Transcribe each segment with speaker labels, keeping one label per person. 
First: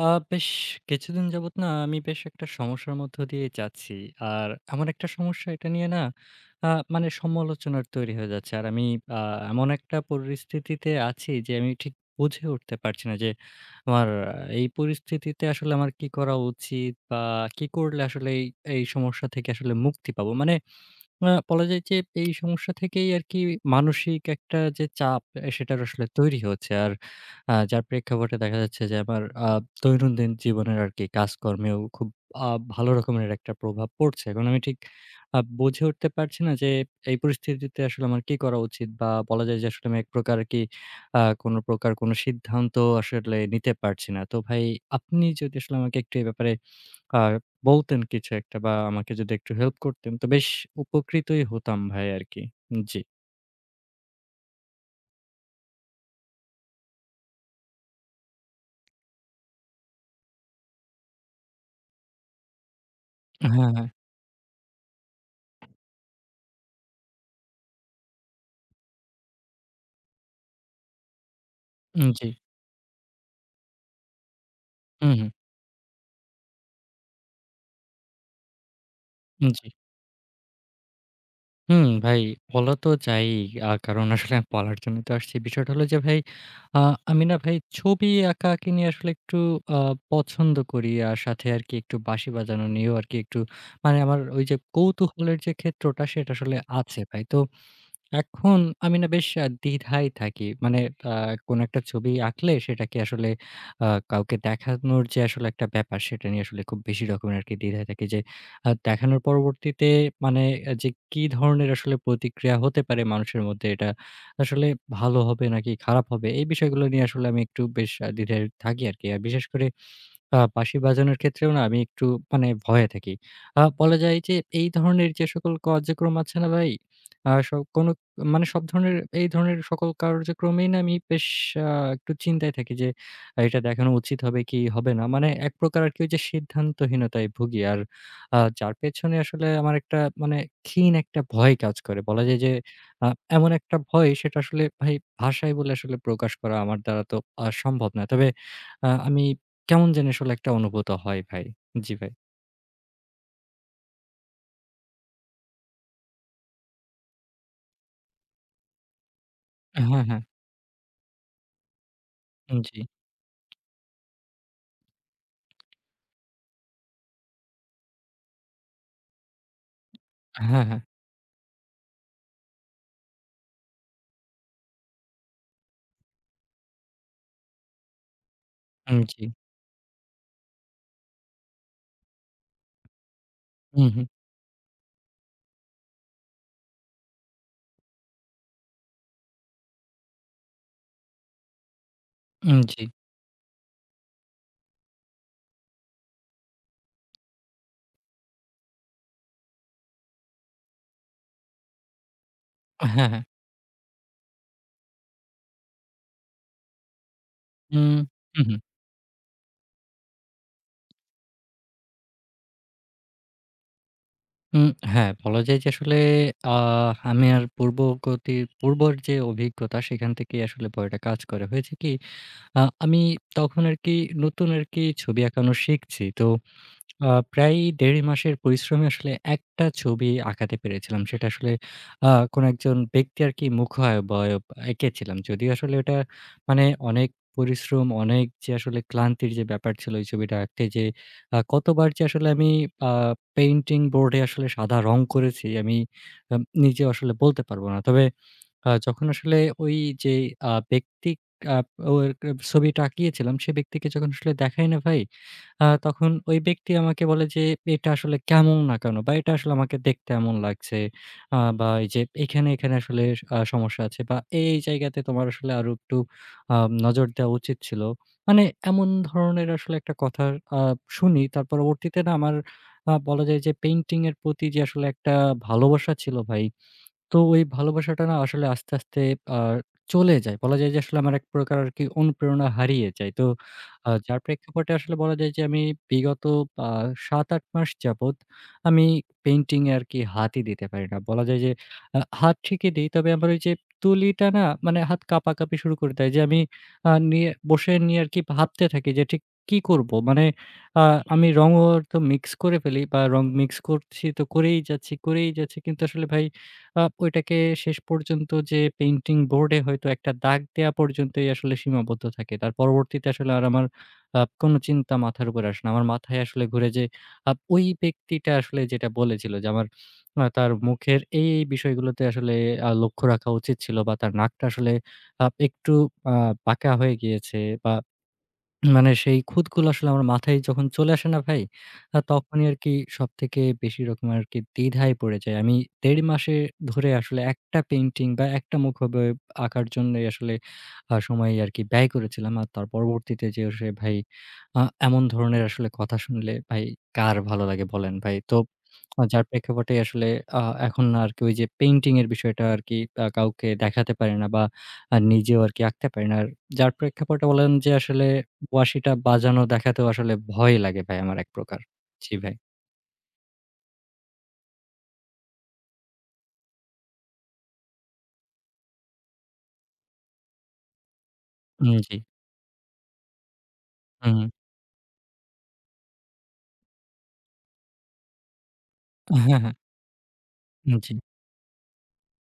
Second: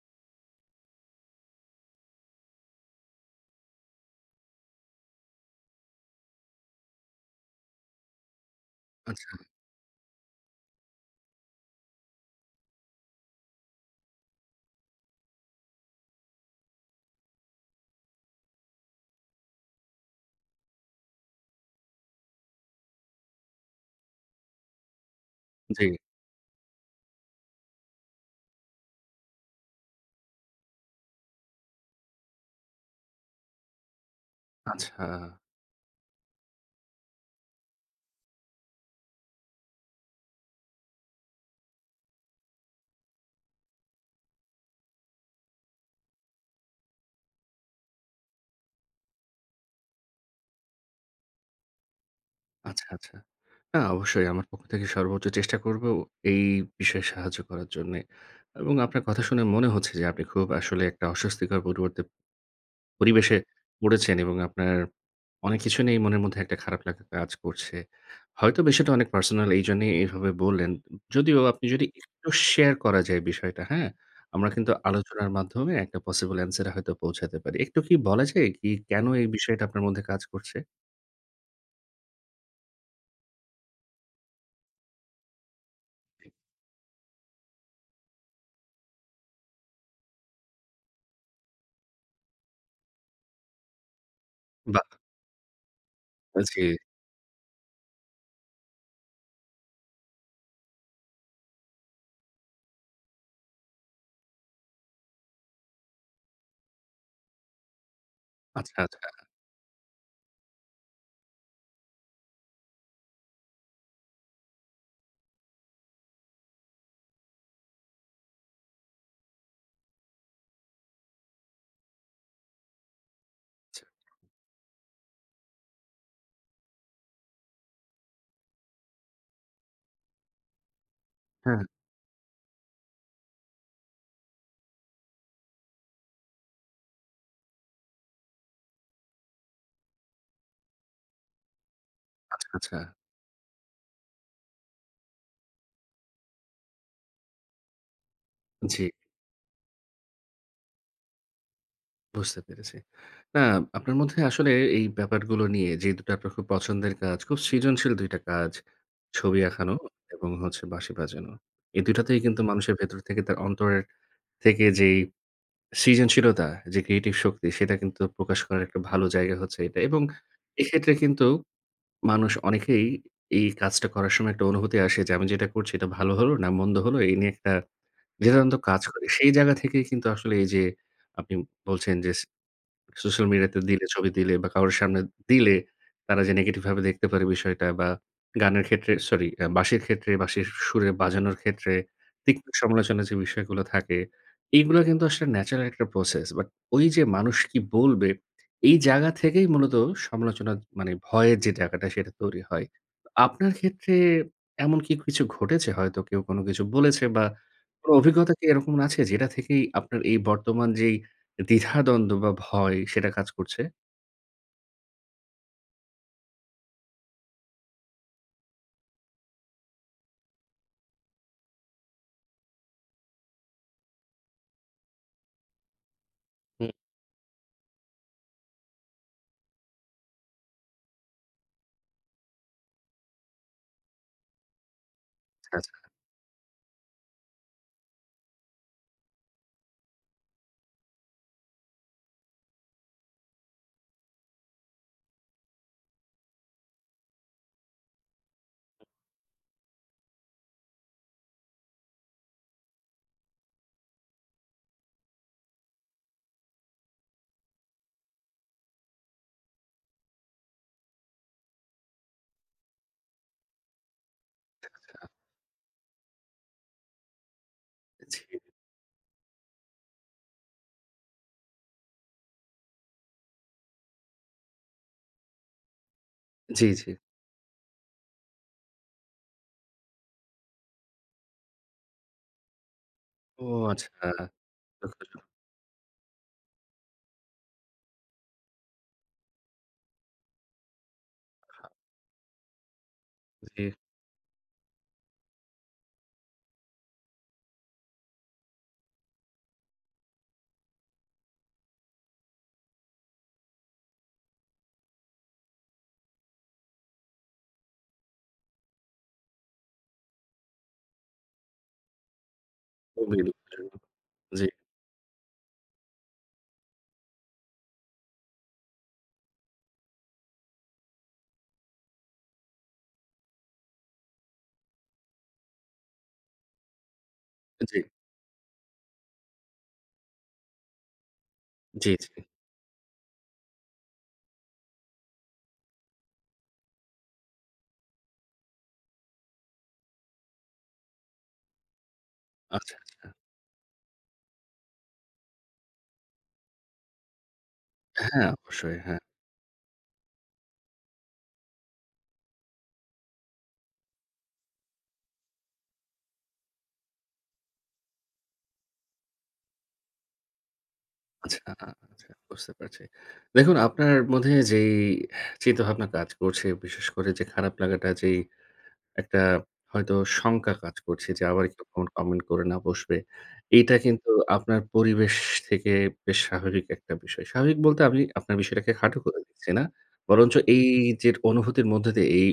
Speaker 1: আ বেশ কিছুদিন যাবত না আমি বেশ একটা সমস্যার মধ্য দিয়ে যাচ্ছি। আর এমন একটা সমস্যা এটা নিয়ে না আ মানে সমালোচনার তৈরি হয়ে যাচ্ছে। আর আমি আ
Speaker 2: আচ্ছা,
Speaker 1: এমন একটা পরিস্থিতিতে আছি যে আমি ঠিক বুঝে উঠতে পারছি না যে আমার এই পরিস্থিতিতে আসলে আমার কি করা উচিত, বা কি করলে আসলে এই সমস্যা থেকে আসলে মুক্তি পাবো? মানে বলা যায় যে এই সমস্যা থেকেই আরকি মানসিক একটা যে চাপ সেটার
Speaker 2: জি।
Speaker 1: আসলে তৈরি হচ্ছে। আর যার প্রেক্ষাপটে দেখা যাচ্ছে যে আমার দৈনন্দিন জীবনের আরকি কাজকর্মেও খুব আ ভালো রকমের একটা প্রভাব পড়ছে। এখন আমি ঠিক
Speaker 2: আচ্ছা,
Speaker 1: বুঝে উঠতে পারছি না যে এই পরিস্থিতিতে আসলে আমার কি করা উচিত? বা বলা যায় যে আসলে আমি এক প্রকার আরকি কোন প্রকার কোন সিদ্ধান্ত আসলে নিতে পারছি না। তো ভাই, আপনি যদি আসলে আমাকে একটু এ ব্যাপারে আ বলতেন কিছু একটা, বা আমাকে যদি একটু হেল্প করতেন তো বেশ উপকৃতই হতাম ভাই আরকি।
Speaker 2: আচ্ছা,
Speaker 1: জি।
Speaker 2: আচ্ছা। না অবশ্যই আমার পক্ষ থেকে সর্বোচ্চ চেষ্টা করব এই বিষয়ে সাহায্য করার জন্যে। এবং আপনার কথা শুনে মনে হচ্ছে যে আপনি খুব আসলে একটা অস্বস্তিকর পরিবর্তে পরিবেশে
Speaker 1: হ্যাঁ, হ্যাঁ।
Speaker 2: পড়েছেন এবং আপনার অনেক কিছু নিয়েই মনের মধ্যে একটা খারাপ লাগা কাজ করছে। হয়তো বিষয়টা অনেক পার্সোনাল এইজন্যেই এভাবে বললেন। যদিও আপনি যদি
Speaker 1: জি।
Speaker 2: একটু শেয়ার করা যায় বিষয়টা, হ্যাঁ? আমরা কিন্তু
Speaker 1: হুম, হুম।
Speaker 2: আলোচনার মাধ্যমে একটা পসিবল অ্যান্সার এ হয়তো পৌঁছাতে পারি। একটু কি বলা যায় কি কেন এই বিষয়টা
Speaker 1: জি।
Speaker 2: আপনার মধ্যে কাজ করছে?
Speaker 1: হুম, ভাই বলা তো যায়ই। কারণ আসলে আমি বলার জন্য তো আসছি। বিষয়টা হলো যে ভাই, আ আমি না ভাই ছবি আঁকাআঁকি নিয়ে আসলে একটু আ পছন্দ করি। আর সাথে আরকি একটু বাঁশি বাজানো নিয়েও আরকি একটু মানে আমার ওই যে
Speaker 2: বা
Speaker 1: কৌতূহলের যে ক্ষেত্রটা সেটা আসলে
Speaker 2: জি।
Speaker 1: আছে ভাই। তো এখন আমি না বেশ দ্বিধায় থাকি। মানে আ কোনো একটা ছবি আঁকলে সেটাকে আসলে আ কাউকে দেখানোর যে আসলে একটা ব্যাপার সেটা নিয়ে আসলে খুব বেশি রকমের আরকি দ্বিধায় থাকি যে
Speaker 2: আচ্ছা, আচ্ছা,
Speaker 1: দেখানোর পরবর্তীতে মানে যে কি ধরনের আসলে প্রতিক্রিয়া হতে পারে মানুষের মধ্যে, এটা আসলে ভালো হবে নাকি খারাপ হবে? এই বিষয়গুলো নিয়ে আসলে আমি একটু বেশ দ্বিধায় থাকি আরকি। আর বিশেষ করে বাঁশি বাজানোর ক্ষেত্রেও না আমি একটু মানে ভয়ে থাকি।
Speaker 2: আচ্ছা।
Speaker 1: বলা যায় যে এই ধরনের যে সকল কার্যক্রম আছে না ভাই, আ স কোনো মানে সব ধরনের এই ধরনের সকল কার্যক্রমেই না আমি বেশ
Speaker 2: হ্যাঁ,
Speaker 1: আ একটু চিন্তায় থাকি যে এটা দেখানো উচিত হবে কি হবে না। মানে এক প্রকার আরকি ওই যে সিদ্ধান্তহীনতায় ভুগি। আর যার পেছনে আসলে আমার একটা মানে ক্ষীণ একটা ভয় কাজ করে। বলা যায়
Speaker 2: আচ্ছা,
Speaker 1: যে
Speaker 2: আচ্ছা।
Speaker 1: আ এমন একটা ভয় সেটা আসলে ভাই, ভাষায় বলে আসলে প্রকাশ করা আমার দ্বারা তো সম্ভব না। তবে
Speaker 2: জি,
Speaker 1: আমি কেমন যেন আসলে একটা অনুভূত হয় ভাই। জি ভাই।
Speaker 2: বুঝতে পেরেছি। না, আপনার মধ্যে আসলে এই ব্যাপারগুলো নিয়ে যে ২ টা আপনার খুব পছন্দের কাজ, খুব সৃজনশীল ২ টা কাজ। ছবি আঁকানো
Speaker 1: হ্যাঁ, হ্যাঁ।
Speaker 2: এবং হচ্ছে বাঁশি বাজানো। এই ২ টাতেই কিন্তু মানুষের
Speaker 1: জি।
Speaker 2: ভেতর থেকে তার অন্তরের থেকে যেই সৃজনশীলতা, যে ক্রিয়েটিভ শক্তি সেটা কিন্তু প্রকাশ করার একটা ভালো জায়গা হচ্ছে এটা। এবং
Speaker 1: হ্যাঁ, হ্যাঁ।
Speaker 2: এক্ষেত্রে কিন্তু মানুষ অনেকেই এই কাজটা করার সময় একটা অনুভূতি আসে যে আমি যেটা করছি এটা ভালো হলো না মন্দ হলো এই নিয়ে একটা দ্বিধাদ্বন্দ্ব কাজ করে।
Speaker 1: জি।
Speaker 2: সেই জায়গা থেকেই কিন্তু আসলে এই যে আপনি বলছেন যে সোশ্যাল মিডিয়াতে দিলে,
Speaker 1: হুম, হুম।
Speaker 2: ছবি দিলে বা কারোর সামনে দিলে তারা যে নেগেটিভ ভাবে দেখতে পারে বিষয়টা বা গানের ক্ষেত্রে সরি বাঁশির ক্ষেত্রে, বাঁশির সুরে বাজানোর ক্ষেত্রে তীক্ষ্ণ
Speaker 1: জি।
Speaker 2: সমালোচনার যে বিষয়গুলো থাকে, এইগুলা কিন্তু আসলে ন্যাচারাল একটা প্রসেস। বাট ওই যে মানুষ কি বলবে, এই জায়গা থেকেই মূলত সমালোচনার মানে ভয়ের যে জায়গাটা সেটা তৈরি হয়।
Speaker 1: হ্যাঁ, হ্যাঁ।
Speaker 2: আপনার ক্ষেত্রে এমন কি কিছু ঘটেছে হয়তো কেউ কোনো কিছু বলেছে বা
Speaker 1: উম
Speaker 2: কোনো অভিজ্ঞতা
Speaker 1: হু,
Speaker 2: কি
Speaker 1: হু।
Speaker 2: এরকম আছে যেটা থেকেই আপনার এই বর্তমান যেই দ্বিধাদ্বন্দ্ব বা ভয় সেটা কাজ করছে?
Speaker 1: উম হ্যাঁ, বলা যায় যে আসলে আমি আর পূর্বগতির পূর্বর যে অভিজ্ঞতা সেখান থেকেই আসলে ভয়টা কাজ করে। হয়েছে কি, আমি তখন আরকি নতুন আরকি ছবি আঁকানো শিখছি। তো
Speaker 2: হুম।
Speaker 1: আ প্রায় ১.৫ মাসের পরিশ্রমে আসলে একটা ছবি আঁকাতে পেরেছিলাম। সেটা আসলে আ কোন একজন ব্যক্তি আরকি মুখাবয়ব এঁকেছিলাম। যদিও
Speaker 2: আচ্ছা, আচ্ছা।
Speaker 1: আসলে ওটা মানে অনেক পরিশ্রম, অনেক যে আসলে ক্লান্তির যে ব্যাপার ছিল ওই ছবিটা আঁকতে, যে কতবার যে আসলে আমি আ পেইন্টিং বোর্ডে আসলে সাদা রং করেছি আমি আ নিজেও আসলে বলতে পারব না। তবে যখন আসলে ওই যে ব্যক্তি আ ওর ছবিটা আঁকিয়েছিলাম সে ব্যক্তিকে যখন আসলে দেখাই না ভাই, তখন ওই ব্যক্তি আমাকে বলে যে, "এটা আসলে কেমন না কেন, বা এটা আসলে আমাকে দেখতে এমন লাগছে, বা এই যে এখানে আসলে সমস্যা আছে, বা এই জায়গাতে তোমার আসলে আরো একটু আ নজর দেওয়া উচিত ছিল।"
Speaker 2: জি,
Speaker 1: মানে এমন ধরনের আসলে একটা কথা আ শুনি। তার পরবর্তীতে না আমার বলা যায় যে পেইন্টিং এর প্রতি যে আসলে একটা ভালোবাসা ছিল ভাই,
Speaker 2: জি।
Speaker 1: তো ওই ভালোবাসাটা না আসলে আস্তে, আস্তে আ চলে যায়। বলা যায় যে আসলে আমার এক প্রকার আরকি অনুপ্রেরণা হারিয়ে যায়। তো
Speaker 2: ও আচ্ছা।
Speaker 1: যার প্রেক্ষাপটে আসলে বলা
Speaker 2: দুঃখজনক।
Speaker 1: যায় যে আমি বিগত আ ৭-৮ মাস যাবৎ আমি পেইন্টিং এ আরকি হাতই দিতে পারি না। বলা যায় যে হাত ঠিকই দেই। তবে আমার ওই যে
Speaker 2: জি,
Speaker 1: তুলিটা না মানে হাত কাঁপাকাঁপি শুরু করে দেয় যে আমি নিয়ে বসে নিয়ে আরকি ভাবতে থাকি যে ঠিক কি করব? মানে আ আমি রঙও তো মিক্স করে ফেলি, বা রং মিক্স করছি তো করেই যাচ্ছি, করেই যাচ্ছি। কিন্তু আসলে ভাই ওইটাকে শেষ পর্যন্ত যে পেইন্টিং বোর্ডে হয়তো একটা দাগ দেয়া পর্যন্তই আসলে সীমাবদ্ধ থাকে। তার পরবর্তীতে
Speaker 2: খুবই
Speaker 1: আসলে আর আমার
Speaker 2: দুঃখজনক। জি,
Speaker 1: কোনো চিন্তা মাথার উপরে আসে না। আমার মাথায় আসলে ঘুরে যে, ওই ব্যক্তিটা আসলে যেটা বলেছিল যে আমার তার মুখের এই বিষয়গুলোতে আসলে লক্ষ্য রাখা উচিত ছিল, বা তার নাকটা আসলে একটু আ বাঁকা হয়ে গিয়েছে, বা
Speaker 2: জি,
Speaker 1: মানে সেই খুঁতগুলো আসলে আমার মাথায় যখন চলে আসে না ভাই,
Speaker 2: জি, জি।
Speaker 1: তখনই আরকি সবথেকে বেশি রকম আরকি দ্বিধায় পড়ে যাই। আমি ১.৫ মাসে ধরে আসলে একটা পেইন্টিং বা একটা মুখোভাব আঁকার জন্যই আসলে সময় আরকি ব্যয় করেছিলাম। আর তার
Speaker 2: আচ্ছা, আচ্ছা।
Speaker 1: পরবর্তীতে যে সে ভাই, আ এমন ধরনের আসলে কথা শুনলে ভাই কার ভালো লাগে বলেন ভাই?
Speaker 2: হ্যাঁ,
Speaker 1: তো
Speaker 2: অবশ্যই। হ্যাঁ।
Speaker 1: যার প্রেক্ষাপটে আসলে আ এখন আরকি ওই যে পেইন্টিং এর বিষয়টা আরকি কাউকে দেখাতে পারি না, বা নিজেও আরকি আঁকতে পারি না। আর যার প্রেক্ষাপটে বলেন যে আসলে ওয়াসিটা বাজানো দেখাতেও আসলে ভয় লাগে ভাই আমার এক
Speaker 2: আচ্ছা,
Speaker 1: প্রকার।
Speaker 2: আচ্ছা
Speaker 1: জি ভাই।
Speaker 2: বুঝতে পারছি। দেখুন আপনার মধ্যে যেই চিন্তাভাবনা কাজ করছে, বিশেষ করে যে খারাপ লাগাটা যেই একটা হয়তো শঙ্কা কাজ করছে যে, আবার কেউ কেমন
Speaker 1: জি।
Speaker 2: কমেন্ট করে না বসবে। এইটা কিন্তু
Speaker 1: হুম, হুম।
Speaker 2: আপনার পরিবেশ থেকে বেশ স্বাভাবিক একটা বিষয়। স্বাভাবিক বলতে আমি আপনার বিষয়টাকে খাটো করে
Speaker 1: হ্যাঁ,
Speaker 2: দিচ্ছি
Speaker 1: হ্যাঁ।
Speaker 2: না। বরঞ্চ এই
Speaker 1: জি,
Speaker 2: যে অনুভূতির মধ্যে দিয়ে এই,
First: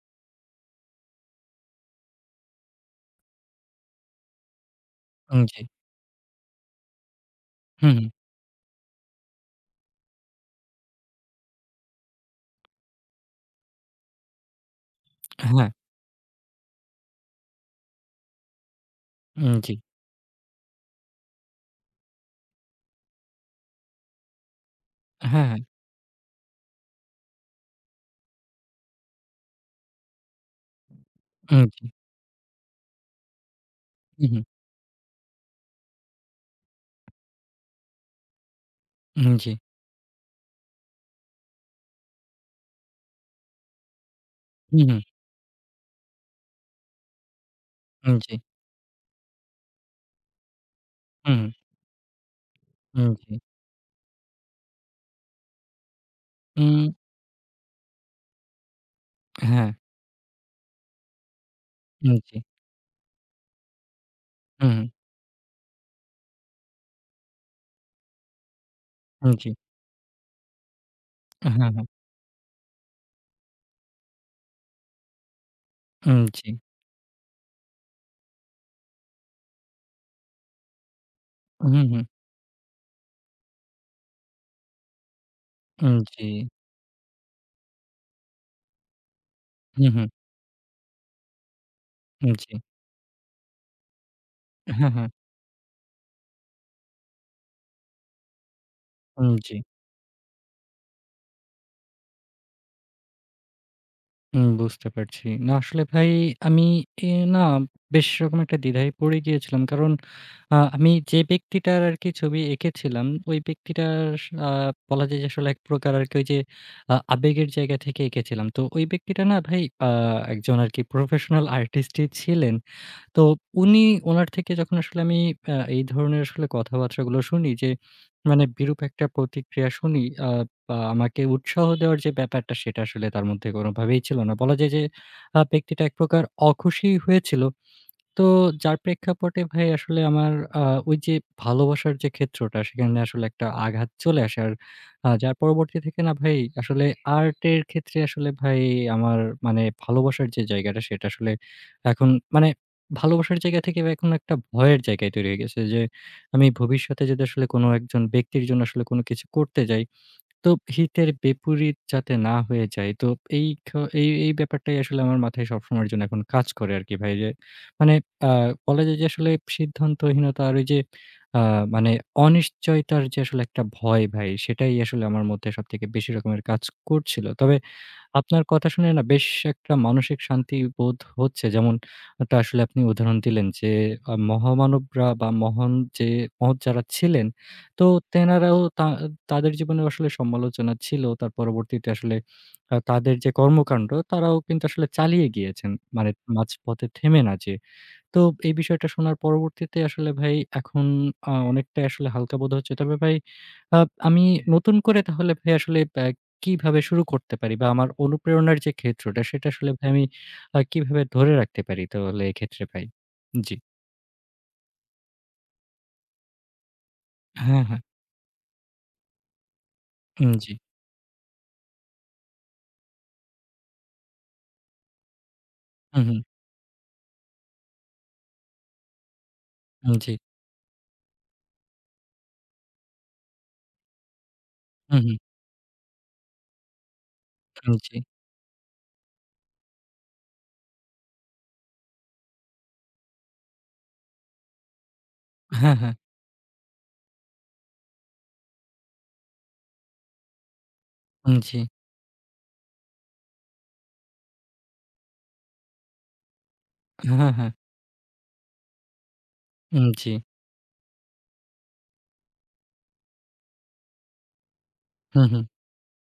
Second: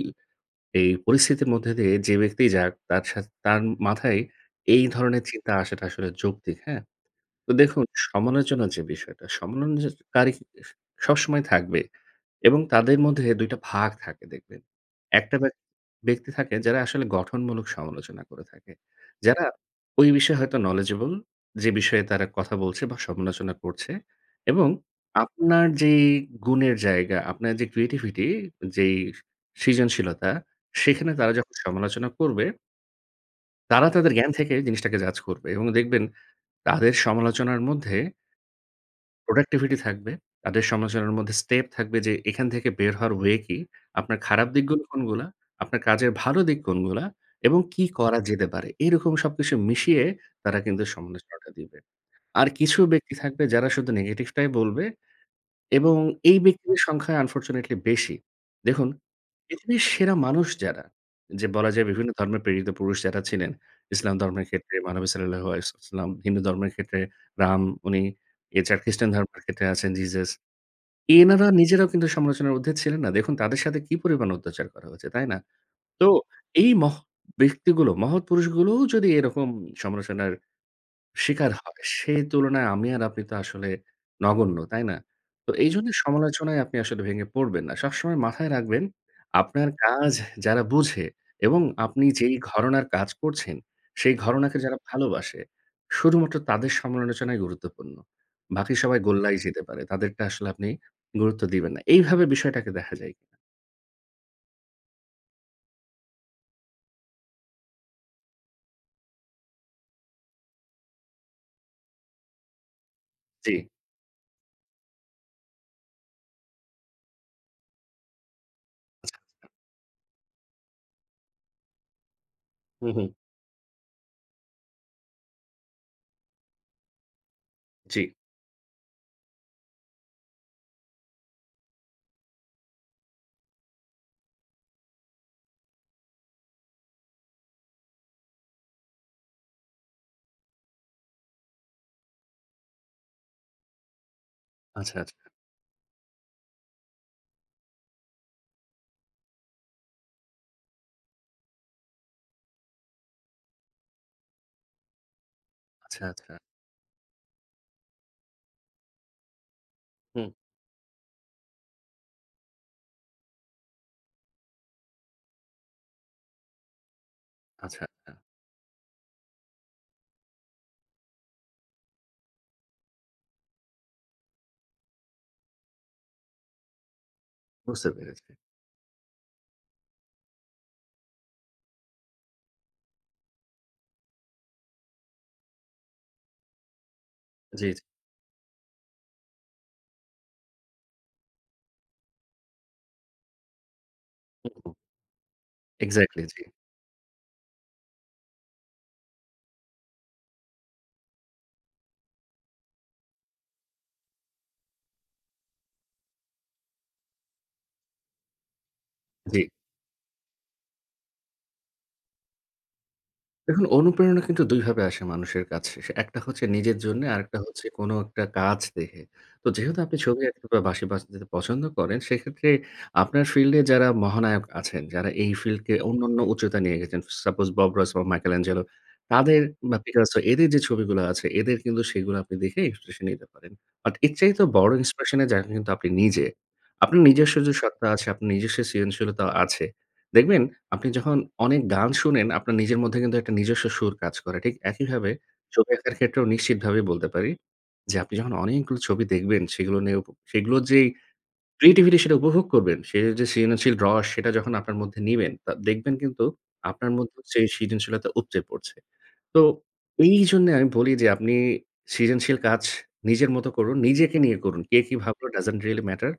Speaker 2: এই পরিস্থিতির মধ্যে দিয়ে যে ব্যক্তিই যাক তার সাথে তার মাথায় এই ধরনের চিন্তা
Speaker 1: জি।
Speaker 2: আসাটা আসলে যৌক্তিক, হ্যাঁ? তো দেখুন
Speaker 1: হুম, হুম।
Speaker 2: সমালোচনা যে বিষয়টা, সমালোচনাকারী সবসময় থাকবে এবং তাদের মধ্যে ২ টা ভাগ থাকে দেখবেন। একটা
Speaker 1: হ্যাঁ,
Speaker 2: ব্যক্তি থাকে যারা আসলে গঠনমূলক সমালোচনা করে থাকে। যারা
Speaker 1: জি।
Speaker 2: ওই বিষয়ে হয়তো knowledgeable যে বিষয়ে তারা কথা বলছে বা সমালোচনা করছে এবং
Speaker 1: হ্যাঁ, হ্যাঁ।
Speaker 2: আপনার যেই গুণের জায়গা, আপনার যে creativity যেই সৃজনশীলতা, সেখানে তারা যখন
Speaker 1: জি।
Speaker 2: সমালোচনা করবে, তারা তাদের
Speaker 1: হুম,
Speaker 2: জ্ঞান
Speaker 1: হুম।
Speaker 2: থেকে জিনিসটাকে জাজ করবে এবং দেখবেন তাদের সমালোচনার মধ্যে
Speaker 1: জি।
Speaker 2: প্রোডাক্টিভিটি থাকবে। তাদের সমালোচনার মধ্যে স্টেপ থাকবে যে এখান থেকে বের হওয়ার ওয়ে কি? আপনার খারাপ
Speaker 1: হুম,
Speaker 2: দিকগুলো
Speaker 1: হুম।
Speaker 2: কোনগুলা? আপনার কাজের ভালো দিক কোনগুলা? এবং কি করা
Speaker 1: জি।
Speaker 2: যেতে পারে? এরকম সবকিছু মিশিয়ে তারা কিন্তু
Speaker 1: হুম, হুম।
Speaker 2: সমালোচনাটা দিবে। আর কিছু ব্যক্তি
Speaker 1: জি।
Speaker 2: থাকবে যারা শুধু নেগেটিভটাই বলবে এবং এই ব্যক্তিদের
Speaker 1: উম
Speaker 2: সংখ্যা আনফরচুনেটলি বেশি। দেখুন,
Speaker 1: হ্যাঁ,
Speaker 2: পৃথিবীর সেরা মানুষ যারা, যে বলা যায় বিভিন্ন
Speaker 1: জি।
Speaker 2: ধর্মে প্রেরিত পুরুষ যারা ছিলেন, ইসলাম ধর্মের
Speaker 1: হুম,
Speaker 2: ক্ষেত্রে
Speaker 1: হুম।
Speaker 2: মহানবী সাল্লাল্লাহু আলাইহি ওয়াসাল্লাম, হিন্দু ধর্মের ক্ষেত্রে রাম উনি, এছাড়া খ্রিস্টান ধর্মের
Speaker 1: জি।
Speaker 2: ক্ষেত্রে আছেন জিসাস। এনারা
Speaker 1: হ্যাঁ, হ্যাঁ।
Speaker 2: নিজেরাও কিন্তু সমালোচনার ঊর্ধ্বে ছিলেন না। দেখুন তাদের সাথে কি পরিমাণ অত্যাচার করা হয়েছে, তাই না? তো
Speaker 1: জি।
Speaker 2: এই মহৎ ব্যক্তিগুলো, মহৎ পুরুষগুলোও যদি এরকম সমালোচনার শিকার হয়।
Speaker 1: হুম, হুম।
Speaker 2: সেই তুলনায় আমি আর আপনি তো আসলে নগণ্য, তাই না? তো এইজন্য
Speaker 1: জি।
Speaker 2: সমালোচনায় আপনি আসলে ভেঙে পড়বেন না। সবসময় মাথায় রাখবেন, আপনার
Speaker 1: হুম, হুম।
Speaker 2: কাজ যারা বুঝে এবং আপনি যেই
Speaker 1: জি।
Speaker 2: ঘরানার কাজ করছেন, সেই ঘরানাকে যারা
Speaker 1: হ্যাঁ, হ্যাঁ।
Speaker 2: ভালোবাসে, শুধুমাত্র তাদের সমালোচনাই গুরুত্বপূর্ণ। বাকি সবাই গোল্লায়
Speaker 1: জি।
Speaker 2: যেতে পারে। তাদেরটা আসলে আপনি গুরুত্ব দিবেন না। এইভাবে বিষয়টাকে দেখা যায় কিনা?
Speaker 1: হুম, বুঝতে পারছি। না আসলে ভাই, আমি এ না বেশ রকম একটা দ্বিধায় পড়ে গিয়েছিলাম। কারণ আমি যে ব্যক্তিটার আরকি ছবি এঁকেছিলাম, ওই
Speaker 2: জি,
Speaker 1: ব্যক্তিটার আ বলা যায় যে আসলে এক প্রকার আরকি ওই যে আবেগের জায়গা থেকে এঁকেছিলাম। তো ওই
Speaker 2: আচ্ছা।
Speaker 1: ব্যক্তিটা না ভাই আ একজন আরকি প্রফেশনাল আর্টিস্টই ছিলেন।
Speaker 2: হুম, হুম।
Speaker 1: তো উনি উনার থেকে যখন আসলে আমি এই ধরনের আসলে কথাবার্তাগুলো শুনি যে,
Speaker 2: জি।
Speaker 1: মানে বিরূপ একটা প্রতিক্রিয়া শুনি, আ বা আমাকে উৎসাহ দেওয়ার যে ব্যাপারটা সেটা আসলে তার মধ্যে কোনোভাবেই ছিল না। বলা যায় যে ব্যক্তিটা এক প্রকার অখুশি হয়েছিল। তো যার প্রেক্ষাপটে ভাই আসলে আমার আ ওই যে ভালোবাসার যে ক্ষেত্রটা সেখানে আসলে একটা আঘাত চলে আসে। আর
Speaker 2: আচ্ছা, আচ্ছা,
Speaker 1: যার পরবর্তী থেকে না ভাই আসলে আর্টের ক্ষেত্রে আসলে ভাই আমার মানে ভালোবাসার যে জায়গাটা সেটা আসলে এখন, মানে ভালোবাসার জায়গা থেকে এখন একটা ভয়ের জায়গায় তৈরি হয়ে গেছে যে
Speaker 2: আচ্ছা।
Speaker 1: আমি ভবিষ্যতে যদি আসলে কোনো একজন ব্যক্তির জন্য আসলে কোনো কিছু করতে যাই
Speaker 2: হুম।
Speaker 1: তো হিতের বিপরীত যাতে না হয়ে যায়। তো এই খ এই এই ব্যাপারটাই আসলে আমার মাথায় সবসময়ের জন্য এখন কাজ করে আরকি ভাই। যে
Speaker 2: আচ্ছা,
Speaker 1: মানে
Speaker 2: আচ্ছা।
Speaker 1: আ বলা যায় যে আসলে সিদ্ধান্তহীনতা আর ওই যে আ মানে অনিশ্চয়তার যে আসলে একটা ভয় ভাই, সেটাই আসলে আমার মধ্যে সবথেকে বেশি রকমের কাজ করছিল। তবে
Speaker 2: বুঝতে পেরেছি।
Speaker 1: আপনার কথা শুনে না বেশ একটা মানসিক শান্তি বোধ হচ্ছে। যেমনটা আসলে আপনি উদাহরণ দিলেন যে, মহামানবরা বা মহান যে মহৎ যারা ছিলেন,
Speaker 2: জি, জি।
Speaker 1: তো তেনারাও তাদের জীবনেও আসলে সমালোচনা ছিল। তার পরবর্তীতে আসলে তাদের যে কর্মকাণ্ড, তারাও
Speaker 2: হুম,
Speaker 1: কিন্তু
Speaker 2: হুম।
Speaker 1: আসলে চালিয়ে গিয়েছেন। মানে
Speaker 2: এক্সাক্টলি, জি।
Speaker 1: মাঝপথে থেমে না যেয়ে। তো এই বিষয়টা শোনার পরবর্তীতে আসলে ভাই এখন অনেকটাই আসলে হালকা বোধ হচ্ছে। তবে ভাই আ আমি নতুন করে তাহলে ভাই আসলে কিভাবে শুরু করতে পারি? বা আমার অনুপ্রেরণার যে ক্ষেত্রটা
Speaker 2: জি।
Speaker 1: সেটা আসলে ভাই আমি কিভাবে ধরে রাখতে পারি তাহলে এক্ষেত্রে ভাই? জি।
Speaker 2: দেখুন অনুপ্রেরণা কিন্তু ২ ভাবে আসে মানুষের কাছে। সে একটা হচ্ছে নিজের জন্যে, আরেকটা
Speaker 1: হ্যাঁ,
Speaker 2: হচ্ছে
Speaker 1: হ্যাঁ।
Speaker 2: কোনো একটা কাজ দেখে। তো যেহেতু আপনি ছবি আঁকতে
Speaker 1: জি।
Speaker 2: বা বাঁশি বাজাতে পছন্দ করেন, সেক্ষেত্রে আপনার ফিল্ডে যারা মহানায়ক আছেন, যারা এই ফিল্ডকে
Speaker 1: হু, হু।
Speaker 2: অন্যান্য উচ্চতায় নিয়ে গেছেন, সাপোজ বব রস বা মাইকেলেঞ্জেলো, তাদের বা
Speaker 1: জি।
Speaker 2: পিকাসো এদের যে ছবিগুলো আছে, এদের কিন্তু সেগুলো আপনি দেখে ইন্সপিরেশন নিতে পারেন। বাট এর চাইতে বড়
Speaker 1: হু, হু।
Speaker 2: ইন্সপিরেশন এর জায়গা কিন্তু আপনি নিজে। আপনার নিজস্ব যে সত্তা
Speaker 1: জি।
Speaker 2: আছে, আপনার নিজস্ব সৃজনশীলতা আছে দেখবেন আপনি যখন অনেক গান শুনেন, আপনার নিজের মধ্যে কিন্তু একটা নিজস্ব সুর কাজ করে। ঠিক একইভাবে ছবি
Speaker 1: হ্যাঁ, হ্যাঁ।
Speaker 2: আঁকার ক্ষেত্রেও নিশ্চিতভাবে বলতে পারি যে, আপনি যখন অনেকগুলো ছবি দেখবেন, সেগুলো নিয়ে সেগুলোর যেই
Speaker 1: জি।
Speaker 2: ক্রিয়েটিভিটি সেটা উপভোগ করবেন, সে যে সৃজনশীল রস সেটা যখন আপনার মধ্যে নিবেন, তা দেখবেন কিন্তু আপনার মধ্যে
Speaker 1: হ্যাঁ,
Speaker 2: সেই
Speaker 1: হ্যাঁ।
Speaker 2: সৃজনশীলতা উপচে পড়ছে। তো
Speaker 1: জি।
Speaker 2: এইজন্যে আমি বলি যে, আপনি সৃজনশীল কাজ নিজের মতো করুন, নিজেকে নিয়ে করুন। কে কি
Speaker 1: হু,
Speaker 2: ভাবলো
Speaker 1: হু।
Speaker 2: doesn't really matter.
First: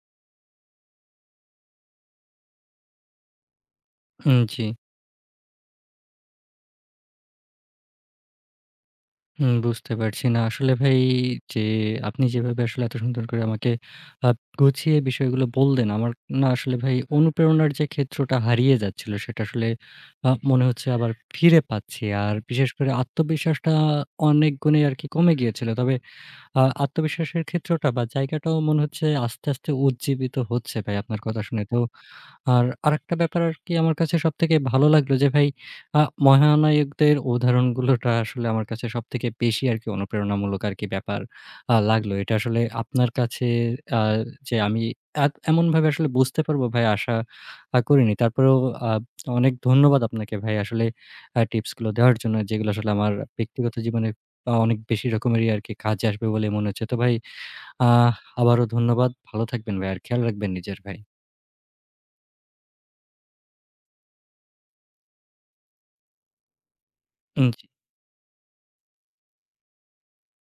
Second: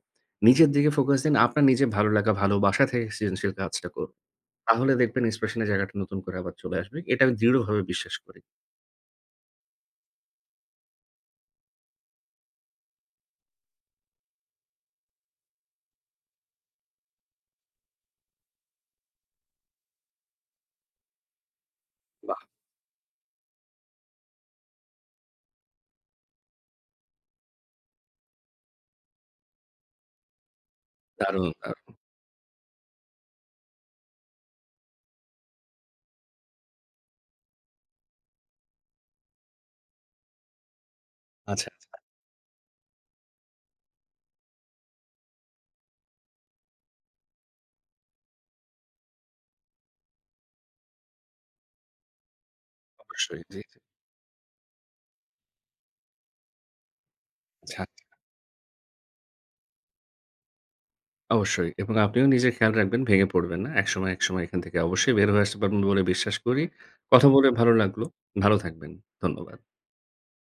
Speaker 2: নিজের দিকে ফোকাস দিন। আপনার নিজের ভালো লাগা, ভালোবাসা থেকে সৃজনশীল কাজটা করুন।
Speaker 1: জি।
Speaker 2: তাহলে দেখবেন inspiration এর জায়গাটা নতুন করে আবার চলে আসবে। এটা আমি দৃঢ়ভাবে বিশ্বাস করি।
Speaker 1: হুম, বুঝতে পারছি। না আসলে ভাই, যে আপনি যেভাবে আসলে এত সুন্দর করে আমাকে আ গুছিয়ে বিষয়গুলো বললেন, আমার না আসলে ভাই অনুপ্রেরণার যে ক্ষেত্রটা হারিয়ে যাচ্ছিল সেটা আসলে মনে হচ্ছে আবার ফিরে পাচ্ছি। আর
Speaker 2: বাহ!
Speaker 1: বিশেষ করে আত্মবিশ্বাসটা অনেক গুণে আরকি কমে গিয়েছিল। তবে আত্মবিশ্বাসের ক্ষেত্রটা বা জায়গাটাও মনে হচ্ছে আস্তে, আস্তে উজ্জীবিত হচ্ছে ভাই আপনার কথা
Speaker 2: দারুণ,
Speaker 1: শুনে।
Speaker 2: দারুণ।
Speaker 1: তো আর আরেকটা ব্যাপার আরকি আমার কাছে সবথেকে ভালো লাগলো যে ভাই, আ মহানায়কদের উদাহরণগুলোটা আসলে আমার কাছে সবথেকে বেশি আরকি অনুপ্রেরণামূলক আরকি ব্যাপার
Speaker 2: আচ্ছা, আচ্ছা।
Speaker 1: লাগলো। এটা আসলে আপনার কাছে আ যে আমি এত এমনভাবে আসলে বুঝতে পারবো ভাই আশা করিনি। তারপরেও আ অনেক ধন্যবাদ আপনাকে ভাই আসলে টিপস গুলো দেওয়ার জন্য, যেগুলো আসলে আমার
Speaker 2: অবশ্যই। জি,
Speaker 1: ব্যক্তিগত
Speaker 2: জি।
Speaker 1: জীবনে অনেক বেশি রকমেরই আরকি কাজে আসবে বলে মনে হচ্ছে। তো ভাই,
Speaker 2: আচ্ছা, আচ্ছা।
Speaker 1: আহ আবারও ধন্যবাদ। ভালো থাকবেন ভাই, আর খেয়াল রাখবেন নিজের ভাই।
Speaker 2: অবশ্যই এবং আপনিও নিজের খেয়াল রাখবেন, ভেঙে পড়বেন না। একসময়, একসময় এখান থেকে অবশ্যই বের হয়ে আসতে পারবেন বলে বিশ্বাস করি। কথা বলে
Speaker 1: জি।
Speaker 2: ভালো লাগলো। ভালো থাকবেন। ধন্যবাদ।